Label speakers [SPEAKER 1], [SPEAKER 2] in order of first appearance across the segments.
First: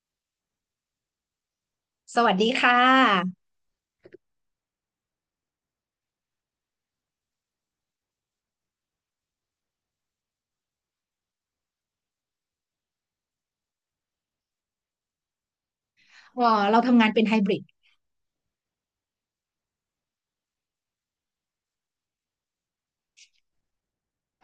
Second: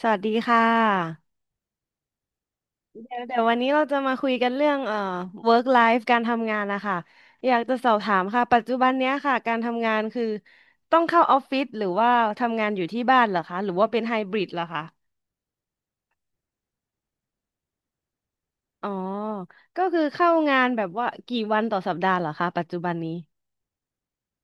[SPEAKER 1] สวัสดีค่ะ
[SPEAKER 2] สวัสดีค่ะ
[SPEAKER 1] เดี๋ยววันนี้เราจะมาคุยกันเรื่องwork life การทำงานนะคะอยากจะสอบถามค่ะปัจจุบันเนี้ยค่ะการทำงานคือต้องเข้าออฟฟิศหรือว่าทำงานอยู่ที่บ้านเหรอคะหรือว่าเป็นไฮบริดเหรอคะ
[SPEAKER 2] เ่าเราทำงานเป็นไฮบริด
[SPEAKER 1] อ๋อก็คือเข้างานแบบว่ากี่วันต่อสัปดาห์เหรอคะปัจจุบันนี้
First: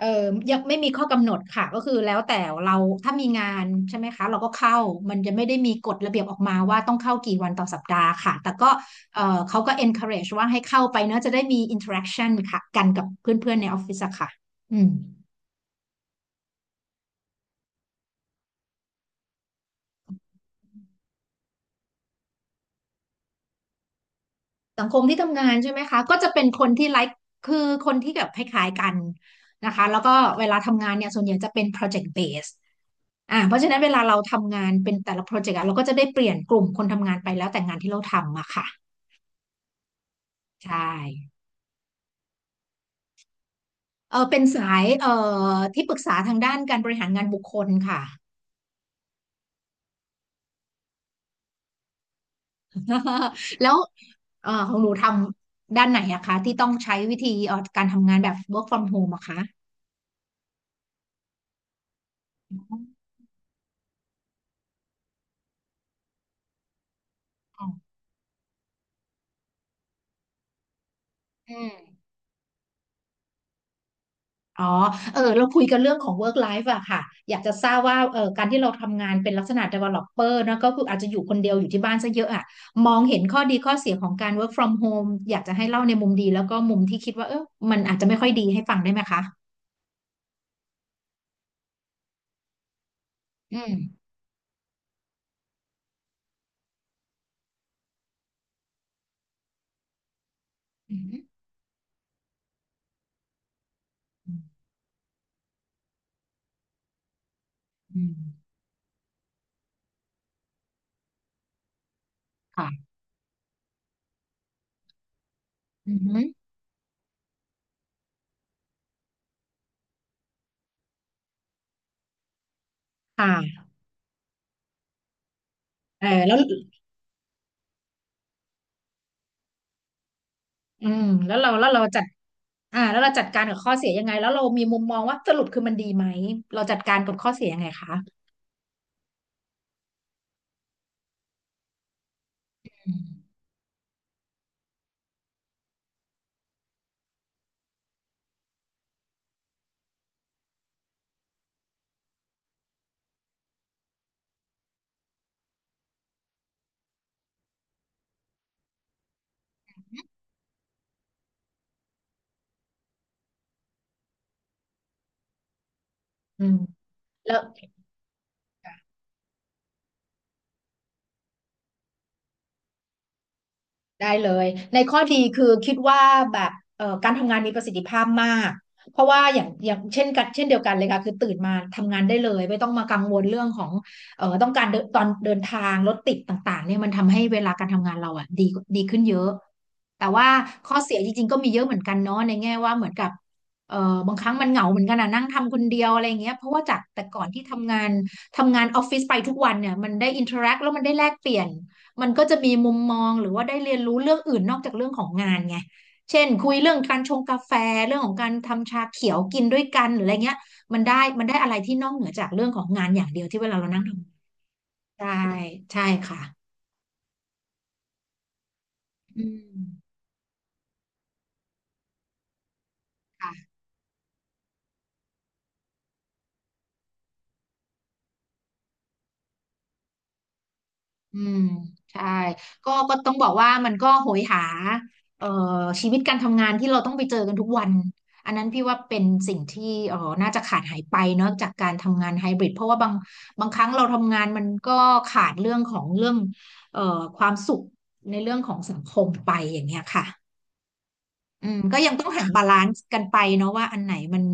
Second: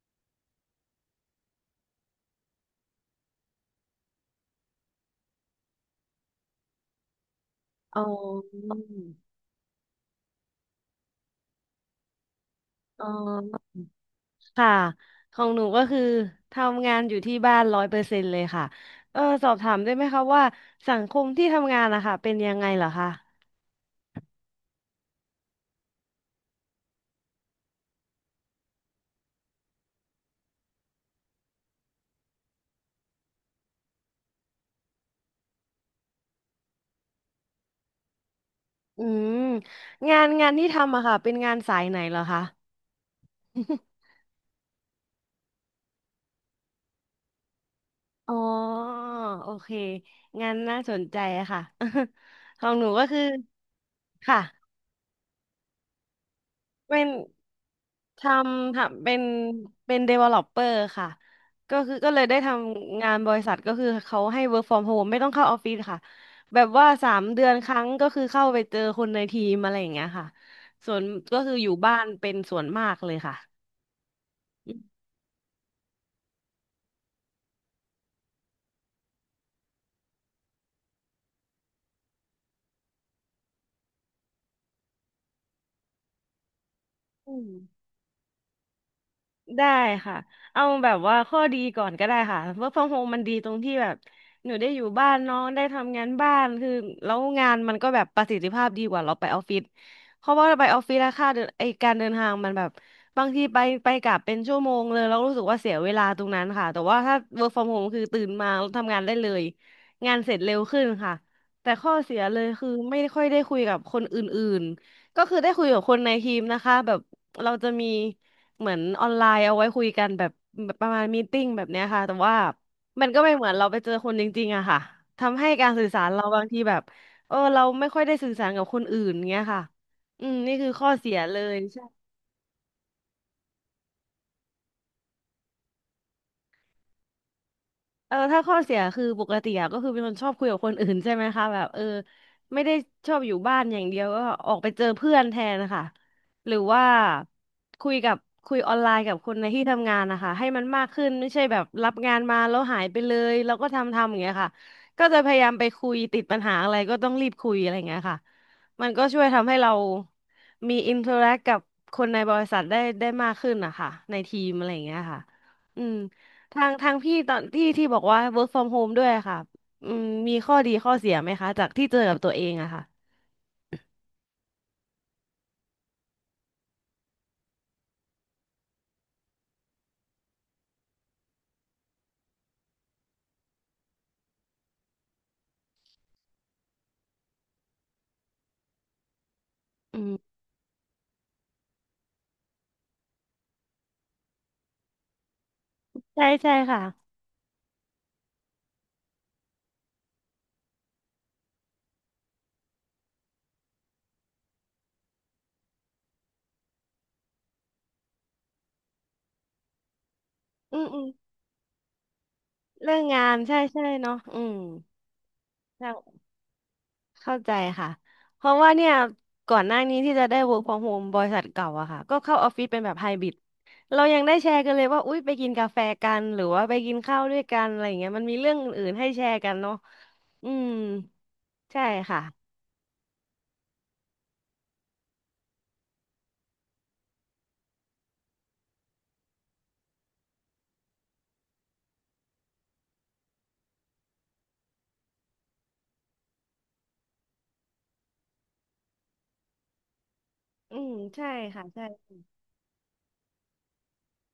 [SPEAKER 2] ยังไม่มีข้อกำหนดค่ะ ก็คือแล้วแต่เราถ้ามีงานใช่ไหมคะ เราก็เข้ามันจะไม่ได้มีกฎระเบียบออกมาว่าต้องเข้ากี่วันต่อสัป
[SPEAKER 1] อ๋อ
[SPEAKER 2] ดาห์ค่ะ แต่ก็เออเขาก็ encourage ว่าให้เข้าไปเนอะจะได้มี interaction ค่ะ กันกั
[SPEAKER 1] อ๋
[SPEAKER 2] บ
[SPEAKER 1] อ
[SPEAKER 2] เพื่อนๆในออฟฟิศอะค่ะ
[SPEAKER 1] ค่ะ
[SPEAKER 2] อืม
[SPEAKER 1] ของหนูก็คือทำงานอยู่ที่บ้าน100%เลยค่ะเออสอบถามได้ไหมคะว่าสังคมที่ทำงานนะคะเป็นยังไงเหรอคะ
[SPEAKER 2] สังคมที่ทำงานใช่ไหมคะก็จะเป็นคนที่ไลค์คือคนที่แบบคล้ายๆกันนะคะแล้วก็เวลาทำงานเนี่ยส่วนใหญ่จะเป็น project base อ่าเพราะฉะนั้นเวลาเราทำงานเป็นแต่ละโปรเจกต์อะเราก็จะได้เปลี่ยนกลุ่มคนทำงานไปแล้วแต่งานที่เราทำอะค่ะ
[SPEAKER 1] อืมงานที่
[SPEAKER 2] ใช่
[SPEAKER 1] ทำอะค่ะเป็นงานสายไหนเหรอคะ
[SPEAKER 2] เออเป็นสายที่ปรึกษาทางด้านการบริหารงานบุคคลค่ะ
[SPEAKER 1] อ๋อโอเคงานน่าสนใจอะค่ะ ของหนูก็คือ
[SPEAKER 2] แล้ว
[SPEAKER 1] ค่ะ
[SPEAKER 2] ของหนูทำด้านไหนอะคะที่ต้องใช้
[SPEAKER 1] เป็น
[SPEAKER 2] วิธีการทำงาน
[SPEAKER 1] ท
[SPEAKER 2] แบบ work
[SPEAKER 1] ำ
[SPEAKER 2] from
[SPEAKER 1] ทำเป็
[SPEAKER 2] home
[SPEAKER 1] น
[SPEAKER 2] อะคะ
[SPEAKER 1] developer ค่ะก็คือก็เลยได้ท
[SPEAKER 2] อ
[SPEAKER 1] ำงานบริษัทก็คือเขาให้ work from home ไม่ต้องเข้าออฟฟิศค่ะแบบว่า3 เดือนครั้ง
[SPEAKER 2] อ
[SPEAKER 1] ก็คือเข้าไปเจอคนในทีมอะไรอย่างเงี้ยค่ะส่วนก็คือ
[SPEAKER 2] อื
[SPEAKER 1] อยู่บ้า
[SPEAKER 2] ม
[SPEAKER 1] นเป็นส่วนมากเลยค่ะ
[SPEAKER 2] อ๋อเออเราคุยกันเรื่องของ work life อะค่ะอยากจะทราบว่าเออการที่เราทำงานเป็นลักษณะ developer นะก็คืออาจจะอยู่คนเดียวอยู่ที่บ้านซะเยอะอะมองเห็นข้อดีข้อเสียของการ work from home อยากจะให้เล่าในมุมดีแล้วก็มุมที่คิดว่าเอ
[SPEAKER 1] อื
[SPEAKER 2] อ
[SPEAKER 1] ม
[SPEAKER 2] มันอาจจะไม่ค่อยดีให้ฟังได้ไหมคะ
[SPEAKER 1] ได้ค่ะ เอาแบบว่าข้อดีก่อนก็ได้ค่ะ work from home มันดีตรง
[SPEAKER 2] อื
[SPEAKER 1] ที่
[SPEAKER 2] ม
[SPEAKER 1] แบบหนูได้อยู่บ้านเน้องได้ทำงานบ้านคือแล้วงานมันก็แบบประสิทธิภาพดีกว่าเราไปออฟฟิศเพราะว่าเราไปออฟฟิ
[SPEAKER 2] อื
[SPEAKER 1] ศแล้วค่าเดิ
[SPEAKER 2] ม
[SPEAKER 1] นไอการเดินทางมันแบบบางทีไปกลับเป็
[SPEAKER 2] อื
[SPEAKER 1] นชั่
[SPEAKER 2] ม
[SPEAKER 1] วโมงเลยเรารู้สึกว่าเสียเวลาตรงนั้นค่ะแต่ว่าถ้า work from home คือ
[SPEAKER 2] อืม
[SPEAKER 1] ตื่นมาแล้วทำงานได้เลยงานเสร็จเร็วขึ้นค่ะแต่ข้อเสียเลยคือ
[SPEAKER 2] ค่ะ
[SPEAKER 1] ไม่ค่อยได้คุยกับคนอื่นๆก็คือได้คุยกับค
[SPEAKER 2] อื
[SPEAKER 1] นในที
[SPEAKER 2] ม
[SPEAKER 1] มนะคะแบบเราจะมี เหมือนออนไลน์เอาไว้คุยกันแบบประมาณมีตติ้งแบบเนี้ยค่ะแต่ว่ามันก็
[SPEAKER 2] ค
[SPEAKER 1] ไม่เหมือนเรา
[SPEAKER 2] ่ะ
[SPEAKER 1] ไปเจอคนจริงๆอะค่ะทำให้การสื่อสา
[SPEAKER 2] เออ
[SPEAKER 1] รเรา
[SPEAKER 2] แล้ว
[SPEAKER 1] บางทีแบบเออเราไม่ค่อยได้สื่อสารกับคนอื่นเงี้ยค่ะอืมนี่คือข้
[SPEAKER 2] อื
[SPEAKER 1] อ
[SPEAKER 2] ม
[SPEAKER 1] เสีย
[SPEAKER 2] แล้
[SPEAKER 1] เล
[SPEAKER 2] วเรา
[SPEAKER 1] ย
[SPEAKER 2] แล้วเราจัดแล้วเราจัดการกับข้อเสียยังไงแล้วเรามีมุมมองว่าสรุปคือมันดีไหมเราจัดการกับข้อเสียยังไงคะ
[SPEAKER 1] เออถ้าข้อเสียคือปกติอะก็คือเป็นคนชอบคุยกับคนอื่นใช่ไหมคะแบบเออไม่ได้
[SPEAKER 2] อืม
[SPEAKER 1] ชอบอยู่บ้านอย่างเดียวก็ออกไปเจอเพื่อนแทนนะคะหรือว่าคุยกับคุยออนไลน์กับคนในที่ทำงานนะคะให้มันมากขึ้นไม่ใช่แบบรับงานมาแล้วหายไปเลยแล้วก็ทำอย่างเงี้ยค่ะก็จะพยายามไปคุยติดปัญหาอะไรก็ต้องรีบคุยอะไรอย่างเงี้ยค่ะมันก็ช่วยทำให้เรามีอินเทอร์แอคกับคนในบริษัทได้มากขึ้นนะคะในทีมอะไรอย่างเงี้ยค่ะอืม
[SPEAKER 2] อืม
[SPEAKER 1] ทางพี่ต
[SPEAKER 2] แล้
[SPEAKER 1] อ
[SPEAKER 2] ว
[SPEAKER 1] นที่บอกว่า work from home ด้วยค่ะอืมมีข้อดีข้อเสียไหมคะจากที่เจอกับตัวเองอะค่ะ
[SPEAKER 2] ได้เลยในข้อดีคือคิดว่าแบบการทำงานมีประสิทธิภาพมากเพราะว่าอย่างเช่นเดียวกันเลยค่ะคือตื่นมาทำงานได้เลยไม่ต้องมากังวลเรื่องของต้องการเดินตอนเดินทางรถติดต่างๆเนี่ยมันทำให้เวลาการทำงานเราอ่ะดีขึ้นเยอะ
[SPEAKER 1] อื
[SPEAKER 2] แต่ว่า
[SPEAKER 1] ม
[SPEAKER 2] ข้อเสียจริงๆก็มีเยอะเหมือนกันเนาะในแง่ว่าเหมือนกับเอ่อบางครั้งมันเหงาเหมือนกันอ่ะนั่งทำคนเดียวอะไรอย่าง
[SPEAKER 1] ใช่
[SPEAKER 2] เงี้ยเพ
[SPEAKER 1] ใช่
[SPEAKER 2] ราะว่าจากแต่
[SPEAKER 1] ค่ะ
[SPEAKER 2] ก่อนที่ทำงานออฟฟิศไปทุกวันเนี่ยมันได้อินเทอร์แอคแล้วมันได้แลกเปลี่ยน มันก็จะมีมุมมองหรือว่าได้เรียนรู้เรื่องอื่นนอกจากเรื่องของงานไง เช่นคุยเรื่องการชงกาแฟเรื่องของการทำชาเขียวกินด้วยกันหรืออะไรเงี้ย
[SPEAKER 1] อื
[SPEAKER 2] มัน
[SPEAKER 1] มอื
[SPEAKER 2] ได้
[SPEAKER 1] ม
[SPEAKER 2] มันได้อะไรที่นอกเหนือจากเรื่องของงาน
[SPEAKER 1] เรื่อ
[SPEAKER 2] อ
[SPEAKER 1] ง
[SPEAKER 2] ย่างเดี
[SPEAKER 1] งา
[SPEAKER 2] ยว
[SPEAKER 1] น
[SPEAKER 2] ที่เว
[SPEAKER 1] ใช่
[SPEAKER 2] ลาเรานั่
[SPEAKER 1] ใช่
[SPEAKER 2] งท
[SPEAKER 1] เนาะอืม
[SPEAKER 2] ำใช่ใช่
[SPEAKER 1] เข้า
[SPEAKER 2] ค่ะ
[SPEAKER 1] เข้าใจค่ะ เพราะว่าเนี่ย
[SPEAKER 2] อื
[SPEAKER 1] ก่อ
[SPEAKER 2] ม
[SPEAKER 1] นหน้านี้ที่จะได้ work from home บริษัทเก่าอะค่ะ ก็เข้าออฟฟิศเป็นแบบไฮบริด
[SPEAKER 2] ค่ะ
[SPEAKER 1] เรายังได้แชร์กันเลยว่าอุ๊ยไปกินกาแฟกันหรือว่าไปกินข้าวด้วยกันอะไรอย่างเงี้ยมันมีเรื่องอื่นๆให้แชร์กันเนาะอืม
[SPEAKER 2] อืม
[SPEAKER 1] ใช่
[SPEAKER 2] ใช่
[SPEAKER 1] ค่ะ
[SPEAKER 2] ก็ต้องบอกว่ามันก็โหยหาเอ่อชีวิตการทำงานที่เราต้องไปเจอกันทุกวันอันนั้นพี่ว่าเป็นสิ่งที่เอ่อน่าจะขาดหายไปเนาะจากการทำงานไฮบริดเพราะว่าบางครั้งเราทำงานมันก็ขาดเรื่องของเรื่องเอ่อความสุขในเรื่องของสังคมไปอย่างเงี้ยค่ะ
[SPEAKER 1] อืมใช่
[SPEAKER 2] อืม
[SPEAKER 1] ค่ะ
[SPEAKER 2] ก็
[SPEAKER 1] ใช่
[SPEAKER 2] ยังต้องหาบาลานซ์กันไปเนาะว่าอันไหนมัน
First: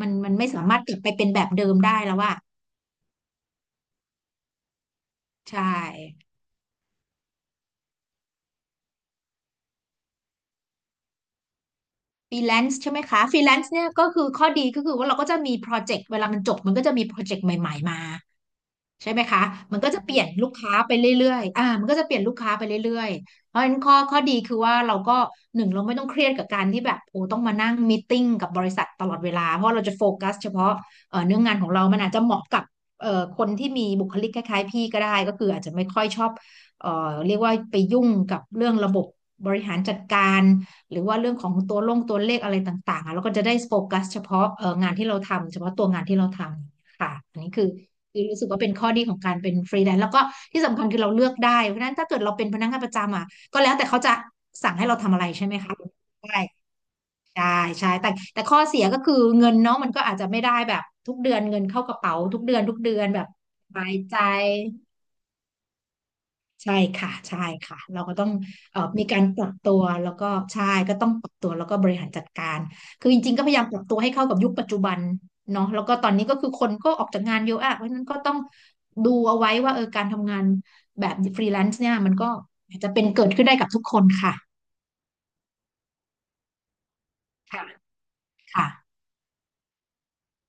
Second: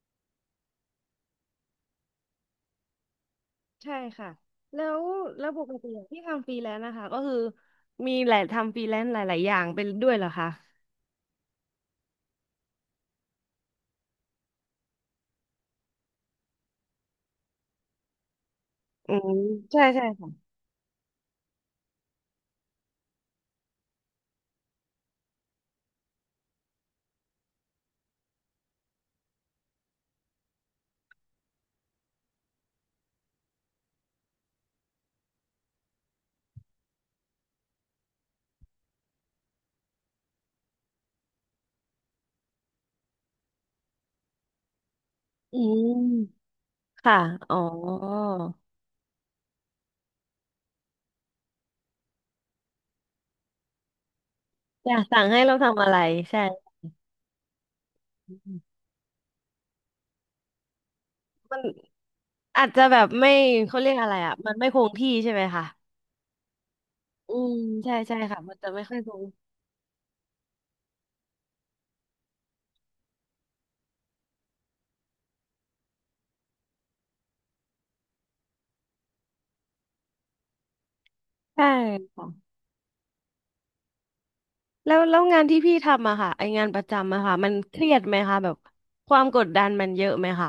[SPEAKER 2] มันมันไม่สามารถกลับไปเป็นแบบเดิมได้แล้วว่า
[SPEAKER 1] ใช่ค่ะแล้วแล้วป
[SPEAKER 2] ใช่
[SPEAKER 1] กติที่ทำฟรีแลนซ์นะคะก็คือมีหลายทำฟรีแลนซ์หลายๆอย่างเป็นด้วยเหรอคะ
[SPEAKER 2] ฟรีแลนซ์ใช่ไหมคะฟรีแลนซ์เนี่ยก็คือข้อดีก็คือว่าเราก็จะมีโปรเจกต์เวลามันจบมันก็จะมีโปรเจกต์ใหม่ๆมาใช่
[SPEAKER 1] อื
[SPEAKER 2] ไหม
[SPEAKER 1] ม
[SPEAKER 2] คะ มั
[SPEAKER 1] ใช่
[SPEAKER 2] นก็จะ
[SPEAKER 1] ใช่
[SPEAKER 2] เปลี่ยน
[SPEAKER 1] ค่ะ
[SPEAKER 2] ลูกค้าไปเรื่อยๆอ่ามันก็จะเปลี่ยนลูกค้าไปเรื่อยๆเพราะฉะนั้นข้อดีคือว่าเราก็หนึ่งเราไม่ต้องเครียดกับการที่แบบโอ้ต้องมานั่งมีตติ้งกับบริษัทตลอดเวลาเพราะเราจะโฟกัสเฉพาะเนื้องานของเรามันอาจจะเหมาะกับคนที่มีบุคลิกคล้ายๆพี่ก็ได้ก็คืออาจจะไม่ค่อยชอบเรียกว่าไปยุ่งกับเรื่องระบบบริหารจัดการ หรือว่าเรื่องของตัวเลขอะไรต่างๆอะ้วก็จะได้โฟกัสเฉพาะเอองานที่เราทำเฉ
[SPEAKER 1] อื
[SPEAKER 2] พาะตัวงานที่เราท
[SPEAKER 1] ม
[SPEAKER 2] ำค่ะ
[SPEAKER 1] ค่ะ
[SPEAKER 2] อันนี้
[SPEAKER 1] อ๋อ
[SPEAKER 2] คือคือรู้สึกว่าเป็นข้อดีของการเป็นฟรีแลนซ์แล้วก็ที่สำคัญคือเราเลือกได้เพราะฉะนั้นถ้าเกิดเราเป็นพนักงานประจำอ่ะก็แล้วแต่เขาจะสั่งให้
[SPEAKER 1] อ
[SPEAKER 2] เรา
[SPEAKER 1] ยาก
[SPEAKER 2] ทำอะ
[SPEAKER 1] สั่
[SPEAKER 2] ไร
[SPEAKER 1] งให้
[SPEAKER 2] ใช่ไห
[SPEAKER 1] เรา
[SPEAKER 2] มคะ
[SPEAKER 1] ทำอะไร
[SPEAKER 2] ได้
[SPEAKER 1] ใช่
[SPEAKER 2] ใช่ใช่แต่ข้อเสียก็คือเงินเนาะมันก็อาจจะไม่ได้แบบทุกเดือน
[SPEAKER 1] มั
[SPEAKER 2] เงิ
[SPEAKER 1] น
[SPEAKER 2] นเข้ากระเป๋า
[SPEAKER 1] อาจ
[SPEAKER 2] ทุก
[SPEAKER 1] จะ
[SPEAKER 2] เดื
[SPEAKER 1] แบ
[SPEAKER 2] อ
[SPEAKER 1] บ
[SPEAKER 2] นแบบ
[SPEAKER 1] ไม่
[SPEAKER 2] ส
[SPEAKER 1] เขา
[SPEAKER 2] บา
[SPEAKER 1] เรีย
[SPEAKER 2] ย
[SPEAKER 1] กอะไร
[SPEAKER 2] ใจ
[SPEAKER 1] อ่ะมันไม่คงที่ใช่ไหมคะ
[SPEAKER 2] ใช่ค่ะ
[SPEAKER 1] อื
[SPEAKER 2] ใช่
[SPEAKER 1] ม
[SPEAKER 2] ค่ะ
[SPEAKER 1] ใช่
[SPEAKER 2] เราก็
[SPEAKER 1] ใช่
[SPEAKER 2] ต้อง
[SPEAKER 1] ค่ะมันจะไม่ค่อย
[SPEAKER 2] มี
[SPEAKER 1] ค
[SPEAKER 2] กา
[SPEAKER 1] ง
[SPEAKER 2] รปรับตัวแล้วก็ใช่ก็ต้องปรับตัวแล้วก็บริหารจัดการคือจริงๆก็พยายามปรับตัวให้เข้ากับยุคปัจจุบันเนาะแล้วก็ตอนนี้ก็คือคนก็ออกจากงานเยอะอะเพราะฉะนั้นก็ต้องดูเอาไว้ว่าเออการทำงานแบบฟรีแล
[SPEAKER 1] ใช่
[SPEAKER 2] นซ์เนี่ยมันก็
[SPEAKER 1] ค่ะ
[SPEAKER 2] อาจจะเป็นเกิดขึ้นได้กับทุกคนค่ะ
[SPEAKER 1] แล้วงานที่พี่ทำอะค่ะไองานประจำอะค่ะมัน
[SPEAKER 2] ค่ะ
[SPEAKER 1] เครียดไหมคะแบบ
[SPEAKER 2] ค่ะ
[SPEAKER 1] ความกดดันมันเยอะไหมคะ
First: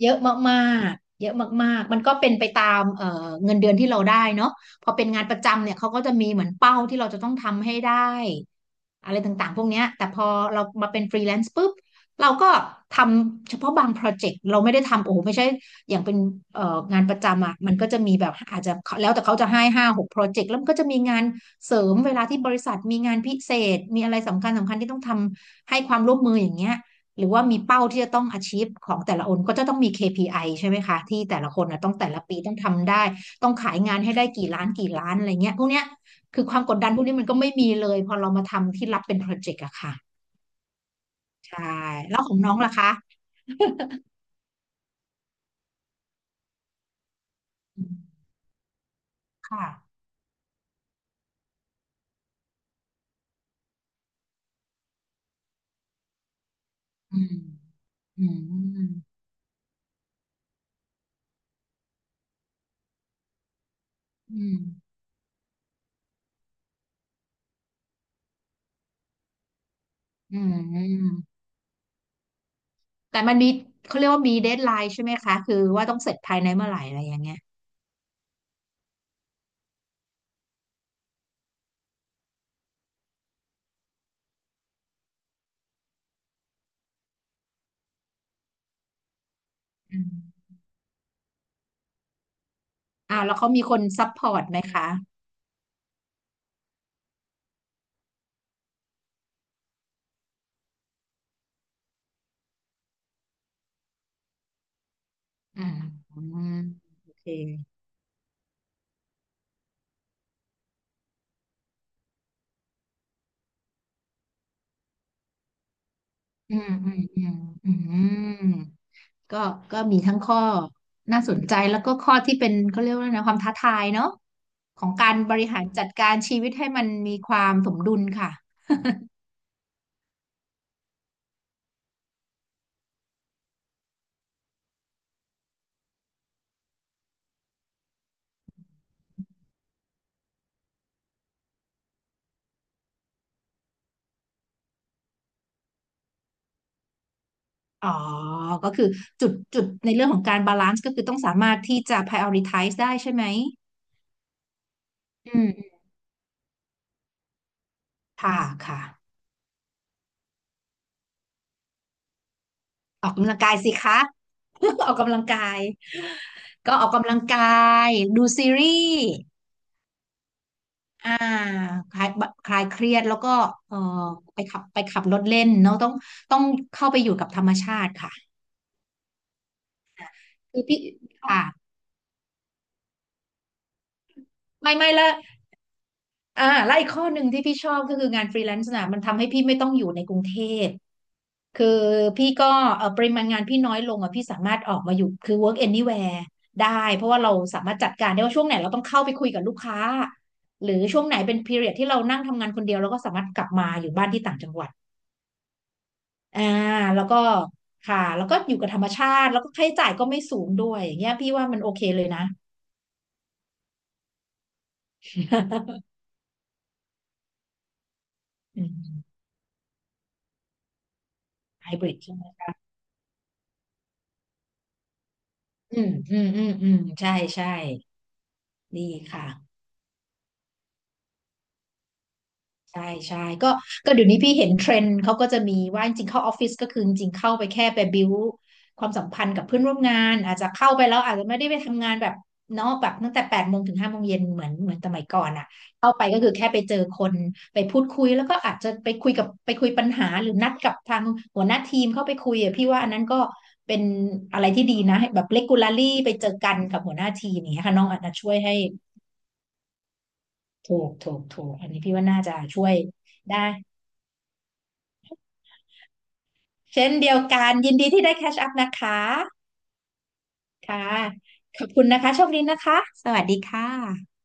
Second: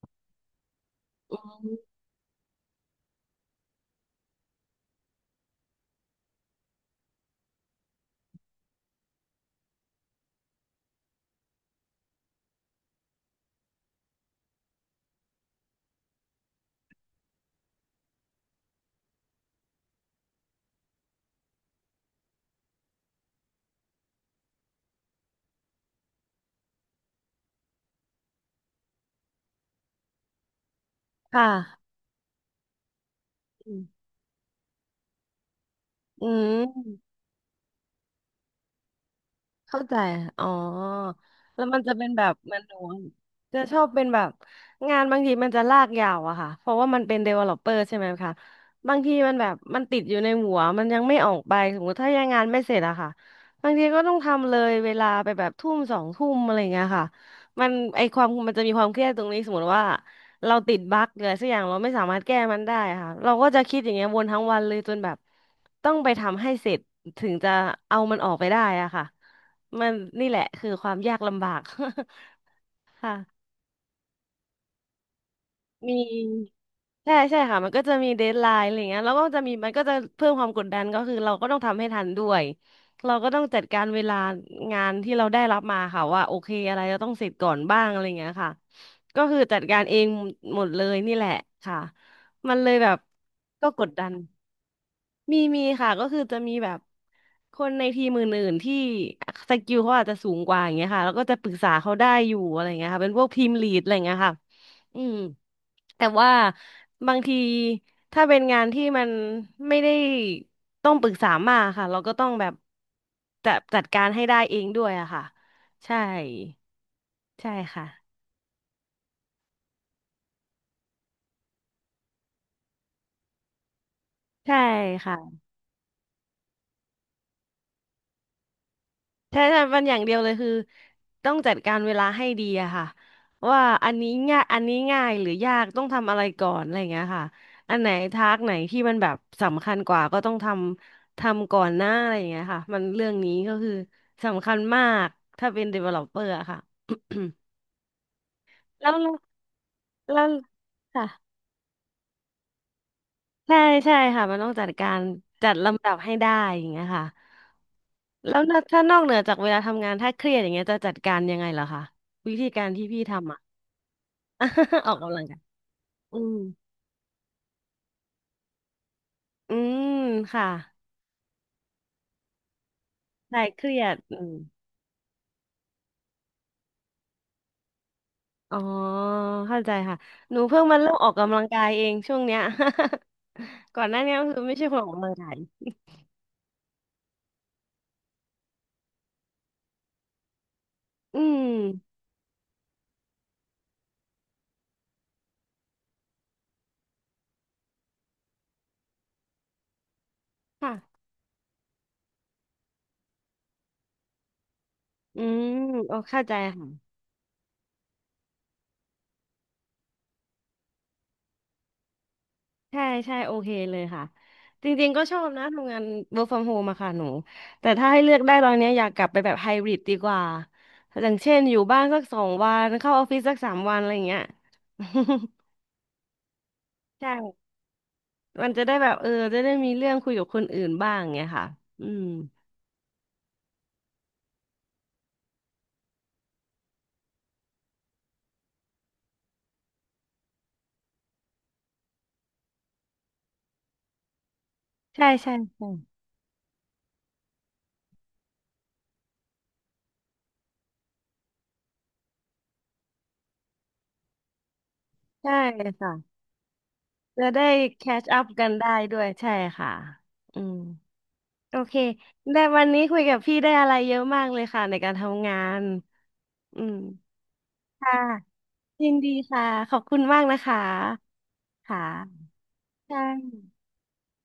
[SPEAKER 2] เยอะมากๆเยอะ
[SPEAKER 1] อื
[SPEAKER 2] มาก
[SPEAKER 1] ม
[SPEAKER 2] ๆมันก็เป็นไปตามเงินเดือนที่เราได้เนาะพอเป็นงานประจำเนี่ยเขาก็จะมีเหมือนเป้าที่เราจะต้องทำให้ได้อะไรต่างๆพวกเนี้ยแต่พอเรามาเป็นฟรีแลนซ์ปุ๊บเราก็ทำเฉพาะบางโปรเจกต์เราไม่ได้ทำโอ้โหไม่ใช่อย่างเป็นงานประจำอ่ะมันก็จะมีแบบอาจจะแล้วแต่เขาจะให้ห้าหกโปรเจกต์แล้วมันก็จะมีงานเสริมเวลาที่บริษัทมีงานพิเศษมีอะไรสำคัญที่ต้องทำให้ความร่วมมืออย่างเงี้ย หรือว่ามีเป้าที่จะต้อง achieve ของแต่ละคนก็จะต้องมี KPI ใช่ไหมคะที่
[SPEAKER 1] ค
[SPEAKER 2] แต่ละคนนะ
[SPEAKER 1] ่ะ
[SPEAKER 2] ต้องแต่ละปีต้องทำได้ต้องขายงานให้ได้กี่ล้านกี่ล้านอะไรเงี้ยพวกเนี้ย
[SPEAKER 1] อื
[SPEAKER 2] คือความกดดันพวก
[SPEAKER 1] ม
[SPEAKER 2] นี้มันก็ไม่มีเลยพอเรามาทำที่รับเป็นโปรเจกต์อะ
[SPEAKER 1] เข้า
[SPEAKER 2] ค่ะ
[SPEAKER 1] ใจอ๋อ
[SPEAKER 2] ใช่
[SPEAKER 1] แล้วมันจะเป็น
[SPEAKER 2] แล้ว
[SPEAKER 1] แบ
[SPEAKER 2] ข
[SPEAKER 1] บ
[SPEAKER 2] องน้อ
[SPEAKER 1] มั
[SPEAKER 2] ง
[SPEAKER 1] นห
[SPEAKER 2] ล่ะ
[SPEAKER 1] นู
[SPEAKER 2] คะ
[SPEAKER 1] จะชอบเป็นแบบงานบางทีมันจะลากยาวอะค่ะ เพราะว่ามันเป็น developer
[SPEAKER 2] อื
[SPEAKER 1] ใช่
[SPEAKER 2] ม
[SPEAKER 1] ไหมคะบางทีมันแบบ
[SPEAKER 2] ค่ะ
[SPEAKER 1] มันติดอยู่ในหัวมันยังไม่ออกไป สมมติถ้ายังงานไม่เสร็จอะค่ะบางทีก็ต้องทำเลยเวลาไปแบบทุ่มสองทุ่มอะไรเงี้ยค่ะ
[SPEAKER 2] อืม
[SPEAKER 1] มันไอค
[SPEAKER 2] อื
[SPEAKER 1] วามมันจะมีความเค
[SPEAKER 2] ม
[SPEAKER 1] รียดตรงนี้สมมติว่าเราติดบั๊กเลยสักอย่างเราไม่สามารถแก้มันได้ค่ะเราก็จะคิดอย่างเงี้ยวนทั้ง
[SPEAKER 2] อื
[SPEAKER 1] วั
[SPEAKER 2] ม
[SPEAKER 1] นเลยจนแบบต้องไปทำให้เสร็จถึงจะเอามันออกไปได้อะค่ะ มันนี่
[SPEAKER 2] อื
[SPEAKER 1] แหละคือความยา
[SPEAKER 2] ม
[SPEAKER 1] กลำบาก ค่ะ
[SPEAKER 2] แต่มันมีเขาเรียกว่ามีเดดไลน์ใช่ไหมคะคือว่า
[SPEAKER 1] มี
[SPEAKER 2] ต้องเสร็จภายในเมื่อไหร่อะไรอ
[SPEAKER 1] ใช่
[SPEAKER 2] ย่างเงี้
[SPEAKER 1] ใช่
[SPEAKER 2] ย
[SPEAKER 1] ค่ะมันก็จะมีเดดไลน์อะไรเงี้ยแล้วก็จะมันก็จะเพิ่มความกดดันก็คือเราก็ต้องทำให้ทันด้วยเราก็ต้องจัดการเวลางานที่เราได้รับมาค่ะว่าโอเคอะไรเราต้องเสร็จก่อนบ้างอะไรเงี้ยค่ะก็คือจัดการเอ
[SPEAKER 2] อื
[SPEAKER 1] ง
[SPEAKER 2] ม
[SPEAKER 1] หมดเลยนี่แหละค่ะมันเลยแบบ
[SPEAKER 2] อ่าแล้วเขามี
[SPEAKER 1] ก็
[SPEAKER 2] ค
[SPEAKER 1] ก
[SPEAKER 2] น
[SPEAKER 1] ดดั
[SPEAKER 2] ซัพ
[SPEAKER 1] น
[SPEAKER 2] พอร์ตไหมคะ
[SPEAKER 1] มีค่ะก็คือจะมีแบบคนในทีมอื่นๆที่สกิลเขาอาจจะสูงกว่าอย่างเงี้ยค่ะแล้วก็จะปรึกษาเขาได้อยู่อะไรเงี้ยค่ะเป็นพวกทีมลีดอะไรเงี้ยค่ะอืม
[SPEAKER 2] อืม
[SPEAKER 1] แต่
[SPEAKER 2] อื
[SPEAKER 1] ว่า
[SPEAKER 2] มโอ
[SPEAKER 1] บาง
[SPEAKER 2] เค
[SPEAKER 1] ทีถ้าเป็นงานที่มันไม่ได้ต้องปรึกษามากค่ะเราก็ต้องแบบจัดการให้ได้เองด้วยอะค่ะใช่
[SPEAKER 2] อืมอืมอืม
[SPEAKER 1] ใช่
[SPEAKER 2] อื
[SPEAKER 1] ค่ะ
[SPEAKER 2] มก็ก็มีทั้งข้อน่าสนใจแล้วก็ข้อที่เป็นเขาเรียกว่าอะไรนะความท้าทายเนาะ
[SPEAKER 1] ใช่
[SPEAKER 2] ของการบ
[SPEAKER 1] ค่ะ
[SPEAKER 2] ริหารจัดการชีวิตให้มันมีความสมดุลค่ะ
[SPEAKER 1] ใช่ใช่มันอย่างเดียวเลยคือต้องจัดการเวลาให้ดีอะค่ะว่าอันนี้ง่ายหรือยากต้องทำอะไรก่อนอะไรอย่างเงี้ยค่ะอันไหนทากไหนที่มันแบบสำคัญกว่าก็ต้องทำก่อนหน้าอะไรอย่างเงี้ยค่ะมันเรื่องนี้ก็คือสำคัญมากถ้าเป็น developer อะค่ะ
[SPEAKER 2] อ๋อก็คือ
[SPEAKER 1] แล้ว
[SPEAKER 2] จุดในเรื่องขอ
[SPEAKER 1] แล้
[SPEAKER 2] ง
[SPEAKER 1] ว
[SPEAKER 2] การบาลานซ์ก็คื
[SPEAKER 1] ค่ะ
[SPEAKER 2] อต้องสามารถที่จะ prioritize ได้ใช่ไหม
[SPEAKER 1] ใช่ใช่ค่ะมันต้องจัดการ
[SPEAKER 2] อื
[SPEAKER 1] จัด
[SPEAKER 2] ม
[SPEAKER 1] ลำดับให้ได้อย่างเงี้ยค่ะแล้
[SPEAKER 2] ค่ะ
[SPEAKER 1] วนอก
[SPEAKER 2] ค่ะ
[SPEAKER 1] ถ้านอกเหนือจากเวลาทำงานถ้าเครียดอย่างเงี้ยจะจัดการยังไงเหรอคะวิธีการที่พี่
[SPEAKER 2] ออกกำ
[SPEAKER 1] ทำ
[SPEAKER 2] ลั
[SPEAKER 1] อะ
[SPEAKER 2] งกายสิคะ
[SPEAKER 1] อ
[SPEAKER 2] ออ
[SPEAKER 1] อ
[SPEAKER 2] ก
[SPEAKER 1] ก
[SPEAKER 2] กำ
[SPEAKER 1] กำ
[SPEAKER 2] ลั
[SPEAKER 1] ลั
[SPEAKER 2] ง
[SPEAKER 1] งกาย
[SPEAKER 2] กาย
[SPEAKER 1] อืม
[SPEAKER 2] ก็ออกกำลังกายดูซีรีส์
[SPEAKER 1] อืมค่ะ
[SPEAKER 2] อ่าคลายคลายเครียดแล้วก็
[SPEAKER 1] คลายเค
[SPEAKER 2] เอ
[SPEAKER 1] รี
[SPEAKER 2] อ
[SPEAKER 1] ยดอืม
[SPEAKER 2] ไปขับรถเล่นเนาะต้องเข้าไปอยู่กับธรรมชาติค่ะ
[SPEAKER 1] อ๋อเข้าใจค่ะ หนู
[SPEAKER 2] คื
[SPEAKER 1] เพิ่
[SPEAKER 2] อ
[SPEAKER 1] งมา
[SPEAKER 2] พี่
[SPEAKER 1] เริ่มออกกำลั
[SPEAKER 2] ค่ะ
[SPEAKER 1] งกายเองช่วงเนี้ย ก่อนหน้านี้ก็คือไม่ใช่คนออ
[SPEAKER 2] ไม่
[SPEAKER 1] กกำ
[SPEAKER 2] ละ
[SPEAKER 1] ลังกาย
[SPEAKER 2] อ่าและอีกข้อหนึ่งที่พี่ชอบก็คืองานฟรีแลนซ์นะมันทำให้พี่ไม่ต้องอยู่ในกรุงเทพ
[SPEAKER 1] อืม
[SPEAKER 2] คือพี่ก็เออปริมาณงานพี่น้อยลงอ่ะพี่สามารถออกมาอยู่คือ work anywhere ได้เพราะว่าเราสามารถจัดการได้ว่าช่วงไหนเราต้องเข้าไปคุยกับลูกค้าหรือ
[SPEAKER 1] ค่ะ
[SPEAKER 2] ช่วงไหนเป็น period ที่เรานั่งทำงานคนเดียวเราก็สามารถกลับมาอยู่บ้านที่ต่างจังหวัด
[SPEAKER 1] อืมโอเข้าใจ
[SPEAKER 2] อ่า
[SPEAKER 1] ค่ะ
[SPEAKER 2] แล้วก็ค่ะแล้วก็อยู่กับธรรมชาติแล้วก็ค่าใช้จ่ายก็ไม่สูงด้วยอย่างเงี้ยพี่ว่ามันโอเคเลยนะ
[SPEAKER 1] ใช่ใช่โอเคเลยค่ะ จริงๆก็ชอบนะทำงาน work from home อะค่ะหนู แต่ถ้าให้เลือกได้ตอน
[SPEAKER 2] อื
[SPEAKER 1] เนี้ยอยากกลับ
[SPEAKER 2] ม
[SPEAKER 1] ไปแบบไฮบริดดีกว่าอย่างเช่นอยู่
[SPEAKER 2] ไฮ
[SPEAKER 1] บ้า
[SPEAKER 2] บ
[SPEAKER 1] น
[SPEAKER 2] ริด
[SPEAKER 1] สัก
[SPEAKER 2] ใช่
[SPEAKER 1] สอ
[SPEAKER 2] ไหม
[SPEAKER 1] งวันเข้าออฟฟิศสักสามวันอะไรอย่างเงี้ย
[SPEAKER 2] อืมอืมอืมอืม ใช่ใช่
[SPEAKER 1] ใช่ มันจะได้แบ
[SPEAKER 2] ดี
[SPEAKER 1] บเออ
[SPEAKER 2] ค่ะ
[SPEAKER 1] จะได้มีเรื่องคุยกับคนอื่นบ้างไงค่ะอืม
[SPEAKER 2] ใช่ใช่ก็ก็เดี๋ยวนี้พี่เห็นเทรนด์เขาก็จะมีว่าจริงๆเข้าออฟฟิศก็คือจริงๆเข้าไปแค่ไปบิวความสัมพันธ์กับเพื่อนร่วมงานอาจจะเข้าไปแล้วอาจจะไม่ได้ไปทำงานแบบเนาะแบบตั้งแต่แปดโมงถึงห้าโมงเย็นเหมือนสมัย
[SPEAKER 1] ใช่
[SPEAKER 2] ก่อน
[SPEAKER 1] ใช่
[SPEAKER 2] อ่ะ
[SPEAKER 1] ใช่
[SPEAKER 2] เข้าไปก็คือแค่ไปเจอคนไปพูดคุยแล้วก็อาจจะไปคุยปัญหาหรือนัดกับทางหัวหน้าทีมเข้าไปคุยอ่ะพี่ว่าอันนั้นก็เป็นอะไรที่ดีนะให้แบบ
[SPEAKER 1] ใช่
[SPEAKER 2] regularly
[SPEAKER 1] ค่ะ
[SPEAKER 2] ไปเจอกันกับหัวหน้า
[SPEAKER 1] จะ
[SPEAKER 2] ทีม
[SPEAKER 1] ได้
[SPEAKER 2] อย่างเงี้ยค่ะ
[SPEAKER 1] แค
[SPEAKER 2] น้องอาจ
[SPEAKER 1] ช
[SPEAKER 2] จะ
[SPEAKER 1] อัพ
[SPEAKER 2] ช่วย
[SPEAKER 1] กัน
[SPEAKER 2] ให้
[SPEAKER 1] ได้ด้วยใช่ค่ะอืม
[SPEAKER 2] ถูก
[SPEAKER 1] โอ
[SPEAKER 2] อัน
[SPEAKER 1] เค
[SPEAKER 2] นี้พี่ว่าน่าจะ
[SPEAKER 1] ได้วั
[SPEAKER 2] ช่
[SPEAKER 1] น
[SPEAKER 2] วย
[SPEAKER 1] นี้คุยกับพี่
[SPEAKER 2] ได้
[SPEAKER 1] ได้อะไรเยอะมากเลยค่ะในการทำงานอืม
[SPEAKER 2] เช่นเดียวกันยินดี
[SPEAKER 1] ค่ะ
[SPEAKER 2] ที่ได้แคชอัพนะ
[SPEAKER 1] ยิน
[SPEAKER 2] คะ
[SPEAKER 1] ดีค่ะขอบคุณมากนะคะ
[SPEAKER 2] ค่ะขอบ
[SPEAKER 1] ค่
[SPEAKER 2] คุณนะคะโช
[SPEAKER 1] ะ
[SPEAKER 2] คดีนะคะ
[SPEAKER 1] ใช่
[SPEAKER 2] สวัสดีค่ะ